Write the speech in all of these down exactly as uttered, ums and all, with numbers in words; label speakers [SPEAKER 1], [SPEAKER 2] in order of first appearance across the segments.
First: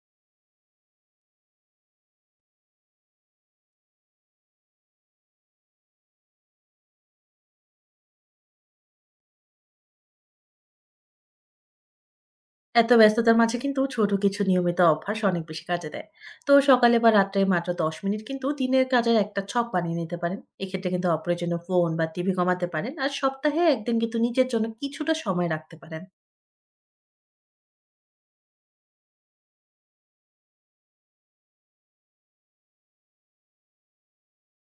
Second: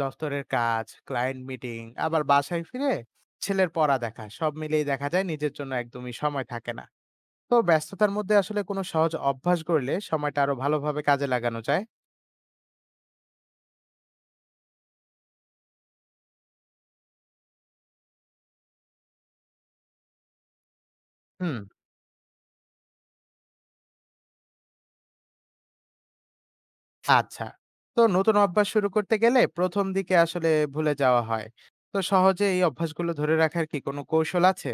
[SPEAKER 1] দফতরের কাজ, client meeting, আবার বাসায় ফিরে ছেলের পড়া দেখা সব মিলিয়ে দেখা যায় নিজের জন্য একদমই সময় থাকে না। তো ব্যস্ততার মধ্যে আসলে কোনো সহজ অভ্যাস গড়লে সময়টা আরো ভালোভাবে কাজে লাগানো যায়?
[SPEAKER 2] এত ব্যস্ততার মাঝে কিন্তু ছোট কিছু নিয়মিত অভ্যাস অনেক বেশি কাজে দেয়। তো সকালে বা রাত্রে মাত্র দশ মিনিট কিন্তু দিনের কাজের একটা ছক বানিয়ে নিতে পারেন। এক্ষেত্রে কিন্তু
[SPEAKER 1] হুম।
[SPEAKER 2] অপ্রয়োজনীয় ফোন বা টিভি কমাতে পারেন আর সপ্তাহে একদিন কিন্তু নিজের জন্য কিছুটা সময় রাখতে পারেন।
[SPEAKER 1] আচ্ছা। তো নতুন অভ্যাস শুরু করতে গেলে প্রথম দিকে আসলে ভুলে যাওয়া হয়। তো সহজে এই অভ্যাসগুলো ধরে রাখার কি কোনো কৌশল আছে?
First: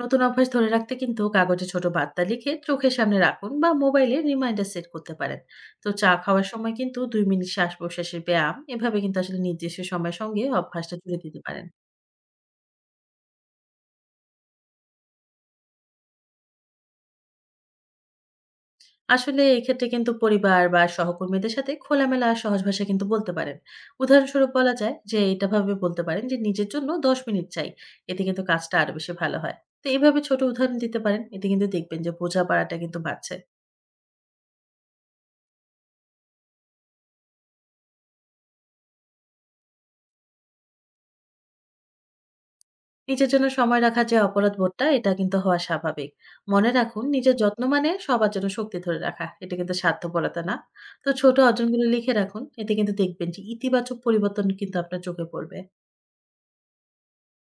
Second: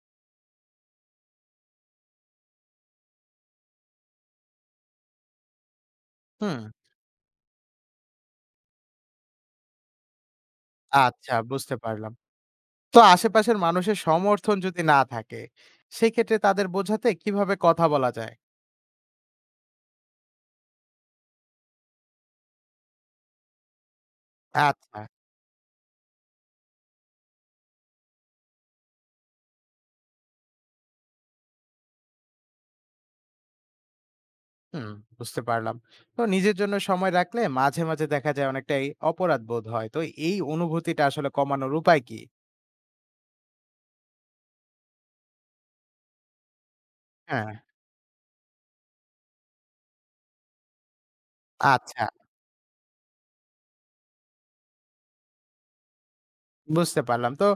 [SPEAKER 2] নতুন অভ্যাস ধরে রাখতে কিন্তু কাগজে ছোট বার্তা লিখে চোখের সামনে রাখুন বা মোবাইলে রিমাইন্ডার সেট করতে পারেন। তো চা খাওয়ার
[SPEAKER 1] হুম।
[SPEAKER 2] সময় কিন্তু দুই মিনিট শ্বাস প্রশ্বাসের ব্যায়াম, এভাবে কিন্তু আসলে নির্দিষ্ট সময়ের সঙ্গে অভ্যাসটা জুড়ে
[SPEAKER 1] আচ্ছা,
[SPEAKER 2] দিতে পারেন।
[SPEAKER 1] বুঝতে পারলাম। তো আশেপাশের মানুষের সমর্থন যদি না থাকে, সেক্ষেত্রে তাদের বোঝাতে কিভাবে কথা বলা যায়?
[SPEAKER 2] আসলে এক্ষেত্রে কিন্তু পরিবার বা সহকর্মীদের সাথে খোলামেলা আর সহজ ভাষায় কিন্তু বলতে পারেন। উদাহরণস্বরূপ বলা যায়
[SPEAKER 1] আচ্ছা।
[SPEAKER 2] যে এটা ভাবে বলতে পারেন যে, "নিজের জন্য দশ মিনিট চাই।" এতে কিন্তু কাজটা আরো বেশি ভালো হয়। তো এভাবে ছোট উদাহরণ দিতে পারেন। এতে কিন্তু দেখবেন যে বোঝাপড়াটা কিন্তু বাড়ছে।
[SPEAKER 1] হুম, বুঝতে পারলাম। তো নিজের জন্য সময় রাখলে মাঝে, মাঝে দেখা যায় অনেকটাই অপরাধ বোধ হয়। তো এই অনুভূতিটা আসলে কমানোর উপায় কি?
[SPEAKER 2] নিজের জন্য সময় রাখার যে অপরাধ বোধটা এটা কিন্তু হওয়া স্বাভাবিক। মনে রাখুন নিজের
[SPEAKER 1] হ্যাঁ,
[SPEAKER 2] যত্ন মানে সবার জন্য শক্তি ধরে রাখা। এটা কিন্তু স্বার্থপরতা না। তো ছোট অর্জনগুলো
[SPEAKER 1] আচ্ছা
[SPEAKER 2] লিখে রাখুন। এতে কিন্তু দেখবেন যে ইতিবাচক পরিবর্তন কিন্তু আপনার চোখে পড়বে।
[SPEAKER 1] বুঝতে পারলাম। তো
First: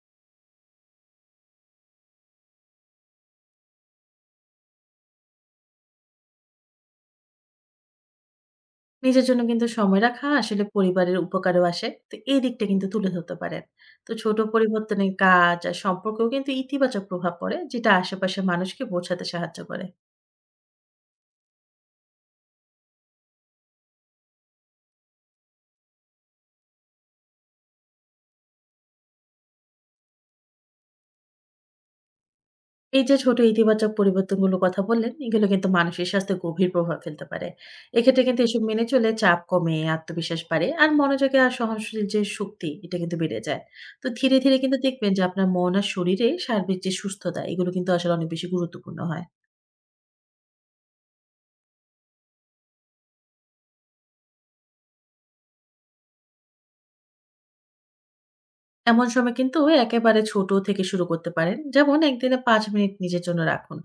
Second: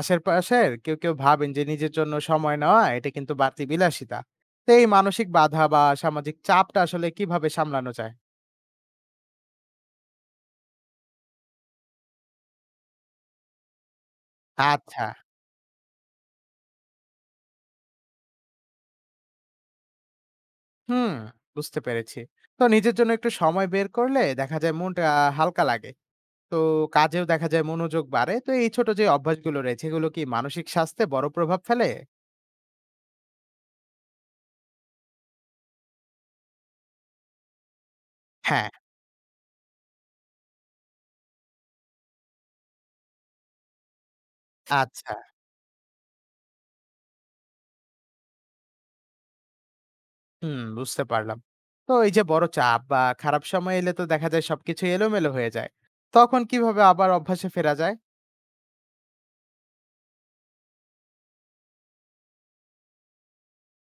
[SPEAKER 1] আশেপাশের কেউ, কেউ ভাবেন যে নিজের জন্য সময় নেওয়া এটা কিন্তু বাড়তি বিলাসিতা। তো এই মানসিক বাধা বা সামাজিক চাপটা আসলে কিভাবে সামলানো যায়?
[SPEAKER 2] নিজের জন্য কিন্তু সময় রাখা আসলে পরিবারের উপকারেও আসে। তো এই দিকটা কিন্তু তুলে ধরতে পারেন। তো ছোট
[SPEAKER 1] আচ্ছা,
[SPEAKER 2] পরিবর্তনের কাজ আর সম্পর্কেও কিন্তু ইতিবাচক প্রভাব পড়ে, যেটা আশেপাশের মানুষকে বোঝাতে সাহায্য করে।
[SPEAKER 1] হুম, বুঝতে পেরেছি। তো নিজের জন্য একটু সময় বের করলে দেখা যায় মনটা হালকা লাগে। তো কাজেও দেখা যায় মনোযোগ বাড়ে। তো এই ছোট যে অভ্যাসগুলো রয়েছে, এগুলো কি মানসিক স্বাস্থ্যে বড় প্রভাব ফেলে?
[SPEAKER 2] এই যে ছোট ইতিবাচক পরিবর্তনগুলোর কথা বললেন, এগুলো কিন্তু মানসিক স্বাস্থ্যে গভীর প্রভাব ফেলতে পারে। এক্ষেত্রে কিন্তু এসব
[SPEAKER 1] হ্যাঁ,
[SPEAKER 2] মেনে চলে চাপ কমে, আত্মবিশ্বাস বাড়ে আর মনোযোগে আর সহনশীল যে শক্তি, এটা কিন্তু বেড়ে যায়। তো ধীরে, ধীরে কিন্তু দেখবেন
[SPEAKER 1] আচ্ছা।
[SPEAKER 2] যে আপনার মন আর শরীরে সার্বিক যে সুস্থতা, এগুলো কিন্তু আসলে অনেক বেশি গুরুত্বপূর্ণ হয়।
[SPEAKER 1] হুম, বুঝতে পারলাম। তো এই যে বড় চাপ বা খারাপ সময় এলে তো দেখা যায় সবকিছু এলোমেলো হয়ে যায়। তখন কিভাবে আবার অভ্যাসে ফেরা যায়?
[SPEAKER 2] এমন সময় কিন্তু একেবারে ছোট থেকে শুরু করতে পারেন। যেমন একদিনে পাঁচ মিনিট নিজের জন্য রাখুন।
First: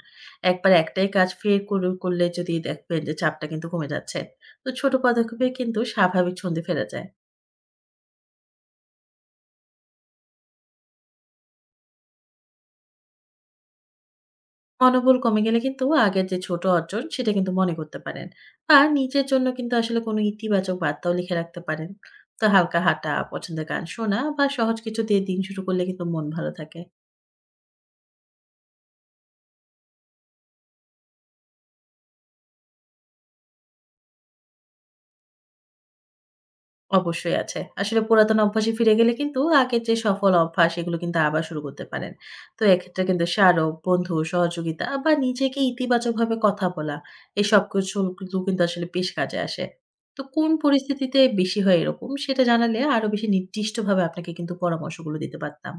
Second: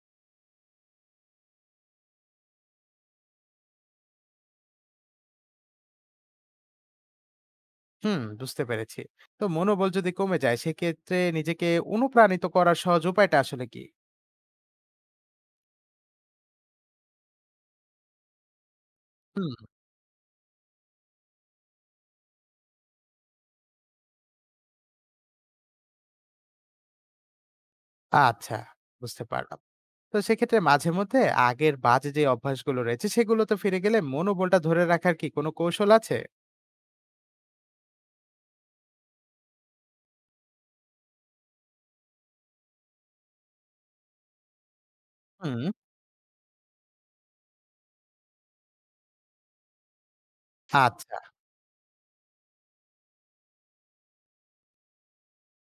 [SPEAKER 2] একবার একটাই কাজ ফের করু করলে যদি দেখবেন যে চাপটা কিন্তু কমে যাচ্ছে। তো ছোট পদক্ষেপে কিন্তু স্বাভাবিক ছন্দে ফেরা যায়।
[SPEAKER 1] হুম, বুঝতে পেরেছি। তো মনোবল যদি কমে যায়, সেক্ষেত্রে নিজেকে অনুপ্রাণিত করার সহজ উপায়টা আসলে কি?
[SPEAKER 2] মনোবল কমে গেলে কিন্তু আগের যে ছোট অর্জন সেটা কিন্তু মনে করতে পারেন। আর নিজের জন্য
[SPEAKER 1] হুম,
[SPEAKER 2] কিন্তু আসলে কোনো ইতিবাচক বার্তাও লিখে রাখতে পারেন। তো হালকা হাঁটা, পছন্দের গান শোনা বা সহজ কিছু দিয়ে দিন শুরু করলে কিন্তু মন ভালো থাকে।
[SPEAKER 1] আচ্ছা, বুঝতে পারলাম। তো সেক্ষেত্রে মাঝে মধ্যে আগের বাজে যে অভ্যাসগুলো রয়েছে, সেগুলোতে ফিরে গেলে মনোবলটা ধরে রাখার কি কোনো কৌশল আছে?
[SPEAKER 2] অবশ্যই আছে। আসলে পুরাতন অভ্যাসে ফিরে গেলে কিন্তু আগের যে সফল অভ্যাস, এগুলো কিন্তু আবার শুরু করতে পারেন। তো এক্ষেত্রে কিন্তু স্মারক, বন্ধু, সহযোগিতা বা নিজেকে
[SPEAKER 1] হুম।
[SPEAKER 2] ইতিবাচকভাবে কথা বলা, এই সবকিছু কিন্তু কিন্তু আসলে বেশ কাজে আসে। তো কোন
[SPEAKER 1] আচ্ছা।
[SPEAKER 2] পরিস্থিতিতে বেশি হয় এরকম সেটা জানালে আরো বেশি নির্দিষ্টভাবে আপনাকে কিন্তু পরামর্শগুলো দিতে পারতাম।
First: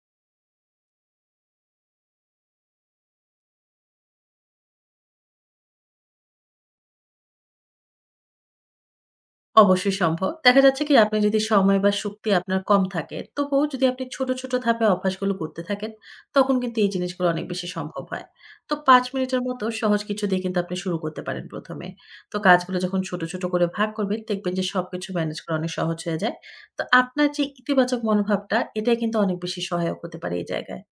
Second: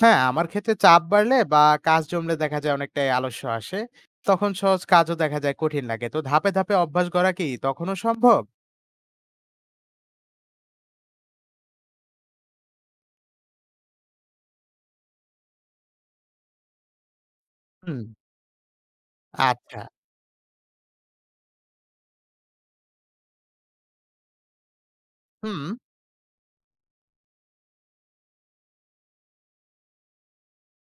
[SPEAKER 1] হ্যাঁ, আমার ক্ষেত্রে চাপ বাড়লে বা কাজ জমলে দেখা যায় অনেকটাই আলস্য আসে। তখন সহজ কাজও দেখা যায় কঠিন লাগে। তো ধাপে, ধাপে অভ্যাস গড়া কি তখনো সম্ভব?
[SPEAKER 2] অবশ্যই সম্ভব। দেখা যাচ্ছে কি আপনি যদি সময় বা শক্তি আপনার কম থাকে, তবুও যদি আপনি ছোট, ছোট ধাপে অভ্যাসগুলো করতে থাকেন, তখন কিন্তু এই জিনিসগুলো অনেক বেশি
[SPEAKER 1] হুম।
[SPEAKER 2] সম্ভব হয়। তো পাঁচ মিনিটের মতো
[SPEAKER 1] আচ্ছা।
[SPEAKER 2] সহজ কিছু দিয়ে কিন্তু আপনি শুরু করতে পারেন প্রথম এ। তো কাজগুলো যখন ছোট, ছোট করে ভাগ করবেন, দেখবেন যে সবকিছু ম্যানেজ করা
[SPEAKER 1] হুম,
[SPEAKER 2] অনেক সহজ হয়ে যায়। তো আপনার যে ইতিবাচক মনোভাবটা, এটাই কিন্তু অনেক বেশি সহায়ক হতে পারে এই জায়গায়।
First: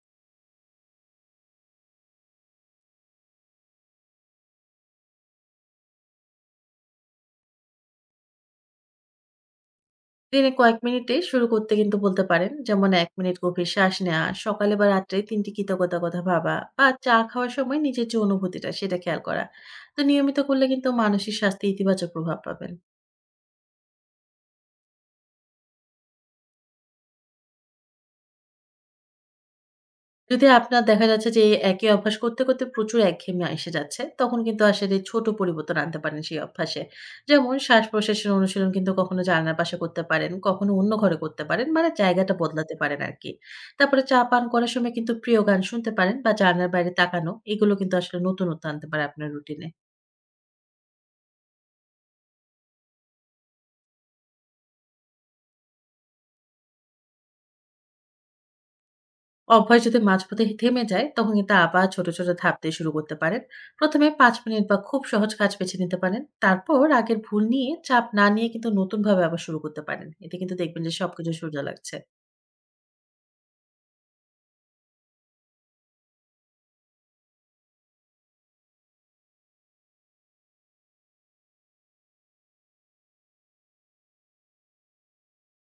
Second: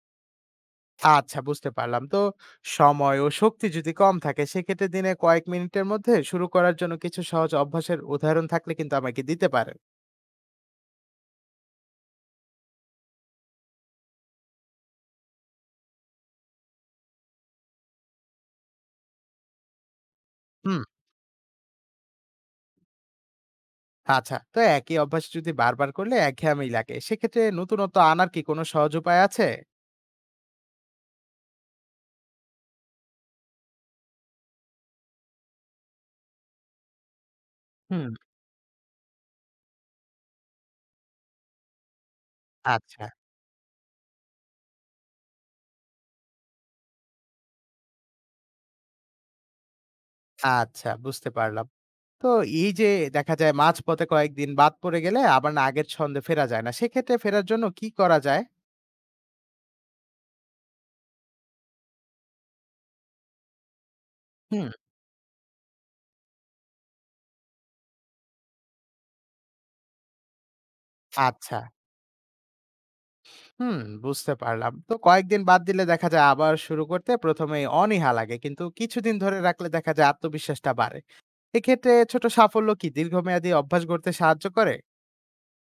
[SPEAKER 1] আচ্ছা বুঝতে পারলাম। তো সময় ও শক্তি যদি কম থাকে সেক্ষেত্রে দিনে কয়েক মিনিটের মধ্যে শুরু করার জন্য কিছু সহজ অভ্যাসের উদাহরণ থাকলে কিন্তু আমাকে দিতে পারেন।
[SPEAKER 2] দিনে কয়েক মিনিটে শুরু করতে কিন্তু বলতে পারেন। যেমন এক মিনিট গভীর শ্বাস নেওয়া, সকালে বা রাত্রে তিন টি কৃতজ্ঞতার কথা ভাবা বা চা খাওয়ার সময় নিজের যে অনুভূতিটা সেটা খেয়াল করা। তো নিয়মিত করলে
[SPEAKER 1] হুম।
[SPEAKER 2] কিন্তু মানসিক স্বাস্থ্যে ইতিবাচক প্রভাব পাবেন।
[SPEAKER 1] আচ্ছা। তো একই অভ্যাস যদি বারবার করলে একঘেয়েমি লাগে। সেক্ষেত্রে নতুনত্ব আনার কি কোনো সহজ উপায় আছে?
[SPEAKER 2] যদি আপনার দেখা যাচ্ছে যে এই একই অভ্যাস করতে, করতে প্রচুর একঘেয়েমি এসে যাচ্ছে, তখন কিন্তু আসলে ছোট পরিবর্তন আনতে পারেন সেই অভ্যাসে। যেমন
[SPEAKER 1] হুম।
[SPEAKER 2] শ্বাস-প্রশ্বাসের অনুশীলন কিন্তু কখনো জানালার পাশে করতে পারেন, কখনো অন্য ঘরে করতে পারেন। মানে জায়গাটা বদলাতে পারেন
[SPEAKER 1] আচ্ছা,
[SPEAKER 2] আরকি। তারপরে চা পান করার সময় কিন্তু প্রিয় গান শুনতে পারেন বা জানালার বাইরে তাকানো, এগুলো কিন্তু আসলে নতুনত্ব আনতে পারে আপনার রুটিনে।
[SPEAKER 1] আচ্ছা বুঝতে পারলাম। তো এই যে দেখা যায় মাঝপথে কয়েকদিন বাদ পড়ে গেলে আবার না আগের ছন্দে ফেরা যায় না। সেক্ষেত্রে ফেরার জন্য কি করা যায়?
[SPEAKER 2] অভ্যাস যদি মাঝপথে থেমে যায়, তখন কিন্তু আবার ছোট, ছোট ধাপ দিয়ে শুরু করতে পারেন। প্রথম এ পাঁচ মিনিট
[SPEAKER 1] হুম।
[SPEAKER 2] বা খুব সহজ কাজ বেছে নিতে পারেন। তারপর আগের ভুল নিয়ে চাপ না নিয়ে কিন্তু নতুনভাবে আবার শুরু করতে পারেন। এতে কিন্তু দেখবেন যে সবকিছু
[SPEAKER 1] আচ্ছা।
[SPEAKER 2] সোজা লাগছে।
[SPEAKER 1] হুম, বুঝতে পারলাম। তো কয়েকদিন বাদ দিলে দেখা যায় আবার শুরু করতে প্রথম এই অনীহা লাগে। কিন্তু কিছুদিন ধরে রাখলে দেখা যায় আত্মবিশ্বাসটা বাড়ে। এক্ষেত্রে ছোট সাফল্য কি দীর্ঘমেয়াদী অভ্যাস গড়তে সাহায্য করে?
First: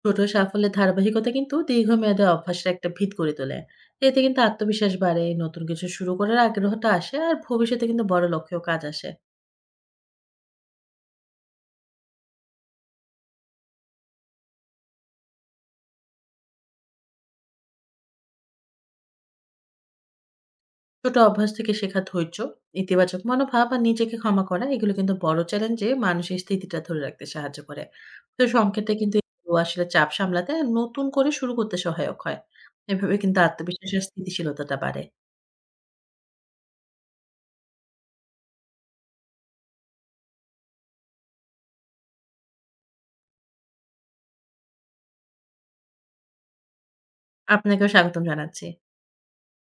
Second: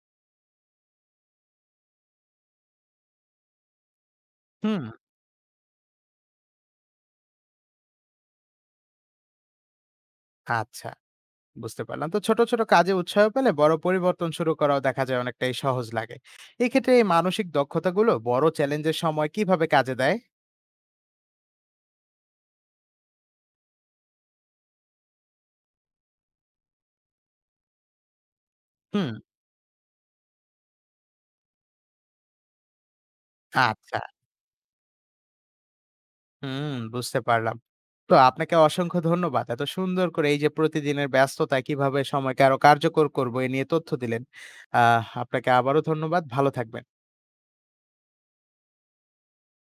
[SPEAKER 2] ছোট সাফল্যের ধারাবাহিকতা কিন্তু দীর্ঘমেয়াদে অভ্যাসের একটা ভিত করে তোলে। এতে কিন্তু
[SPEAKER 1] হুম।
[SPEAKER 2] আত্মবিশ্বাস বাড়ে, নতুন কিছু শুরু করার আগ্রহটা আসে আর ভবিষ্যতে কিন্তু বড় লক্ষ্যেও কাজ আসে।
[SPEAKER 1] আচ্ছা, বুঝতে পারলাম। তো ছোট, ছোট কাজে উৎসাহ পেলে বড় পরিবর্তন শুরু করাও দেখা যায় অনেকটাই সহজ লাগে। এক্ষেত্রে এই মানসিক দক্ষতাগুলো বড় চ্যালেঞ্জের সময় কিভাবে কাজে দেয়?
[SPEAKER 2] ছোট অভ্যাস থেকে শেখা ধৈর্য, ইতিবাচক মনোভাব আর নিজেকে ক্ষমা করা, এগুলো কিন্তু বড় চ্যালেঞ্জে মানুষের স্থিতিটা ধরে রাখতে সাহায্য করে। তো সংক্ষেপে
[SPEAKER 1] হুম।
[SPEAKER 2] কিন্তু এগুলো আসলে চাপ সামলাতে আর নতুন করে শুরু করতে সহায়ক হয়। এভাবে কিন্তু আত্মবিশ্বাস
[SPEAKER 1] আচ্ছা।
[SPEAKER 2] আর স্থিতিশীলতাটা বাড়ে।
[SPEAKER 1] হুম, বুঝতে পারলাম। তো আপনাকে অসংখ্য ধন্যবাদ। এত সুন্দর করে এই যে প্রতিদিনের ব্যস্ততায় কিভাবে সময়কে আরো কার্যকর করব, এ নিয়ে তথ্য দিলেন। আহ আপনাকে আবারও ধন্যবাদ। ভালো থাকবেন।
[SPEAKER 2] আপনাকেও স্বাগতম জানাচ্ছি।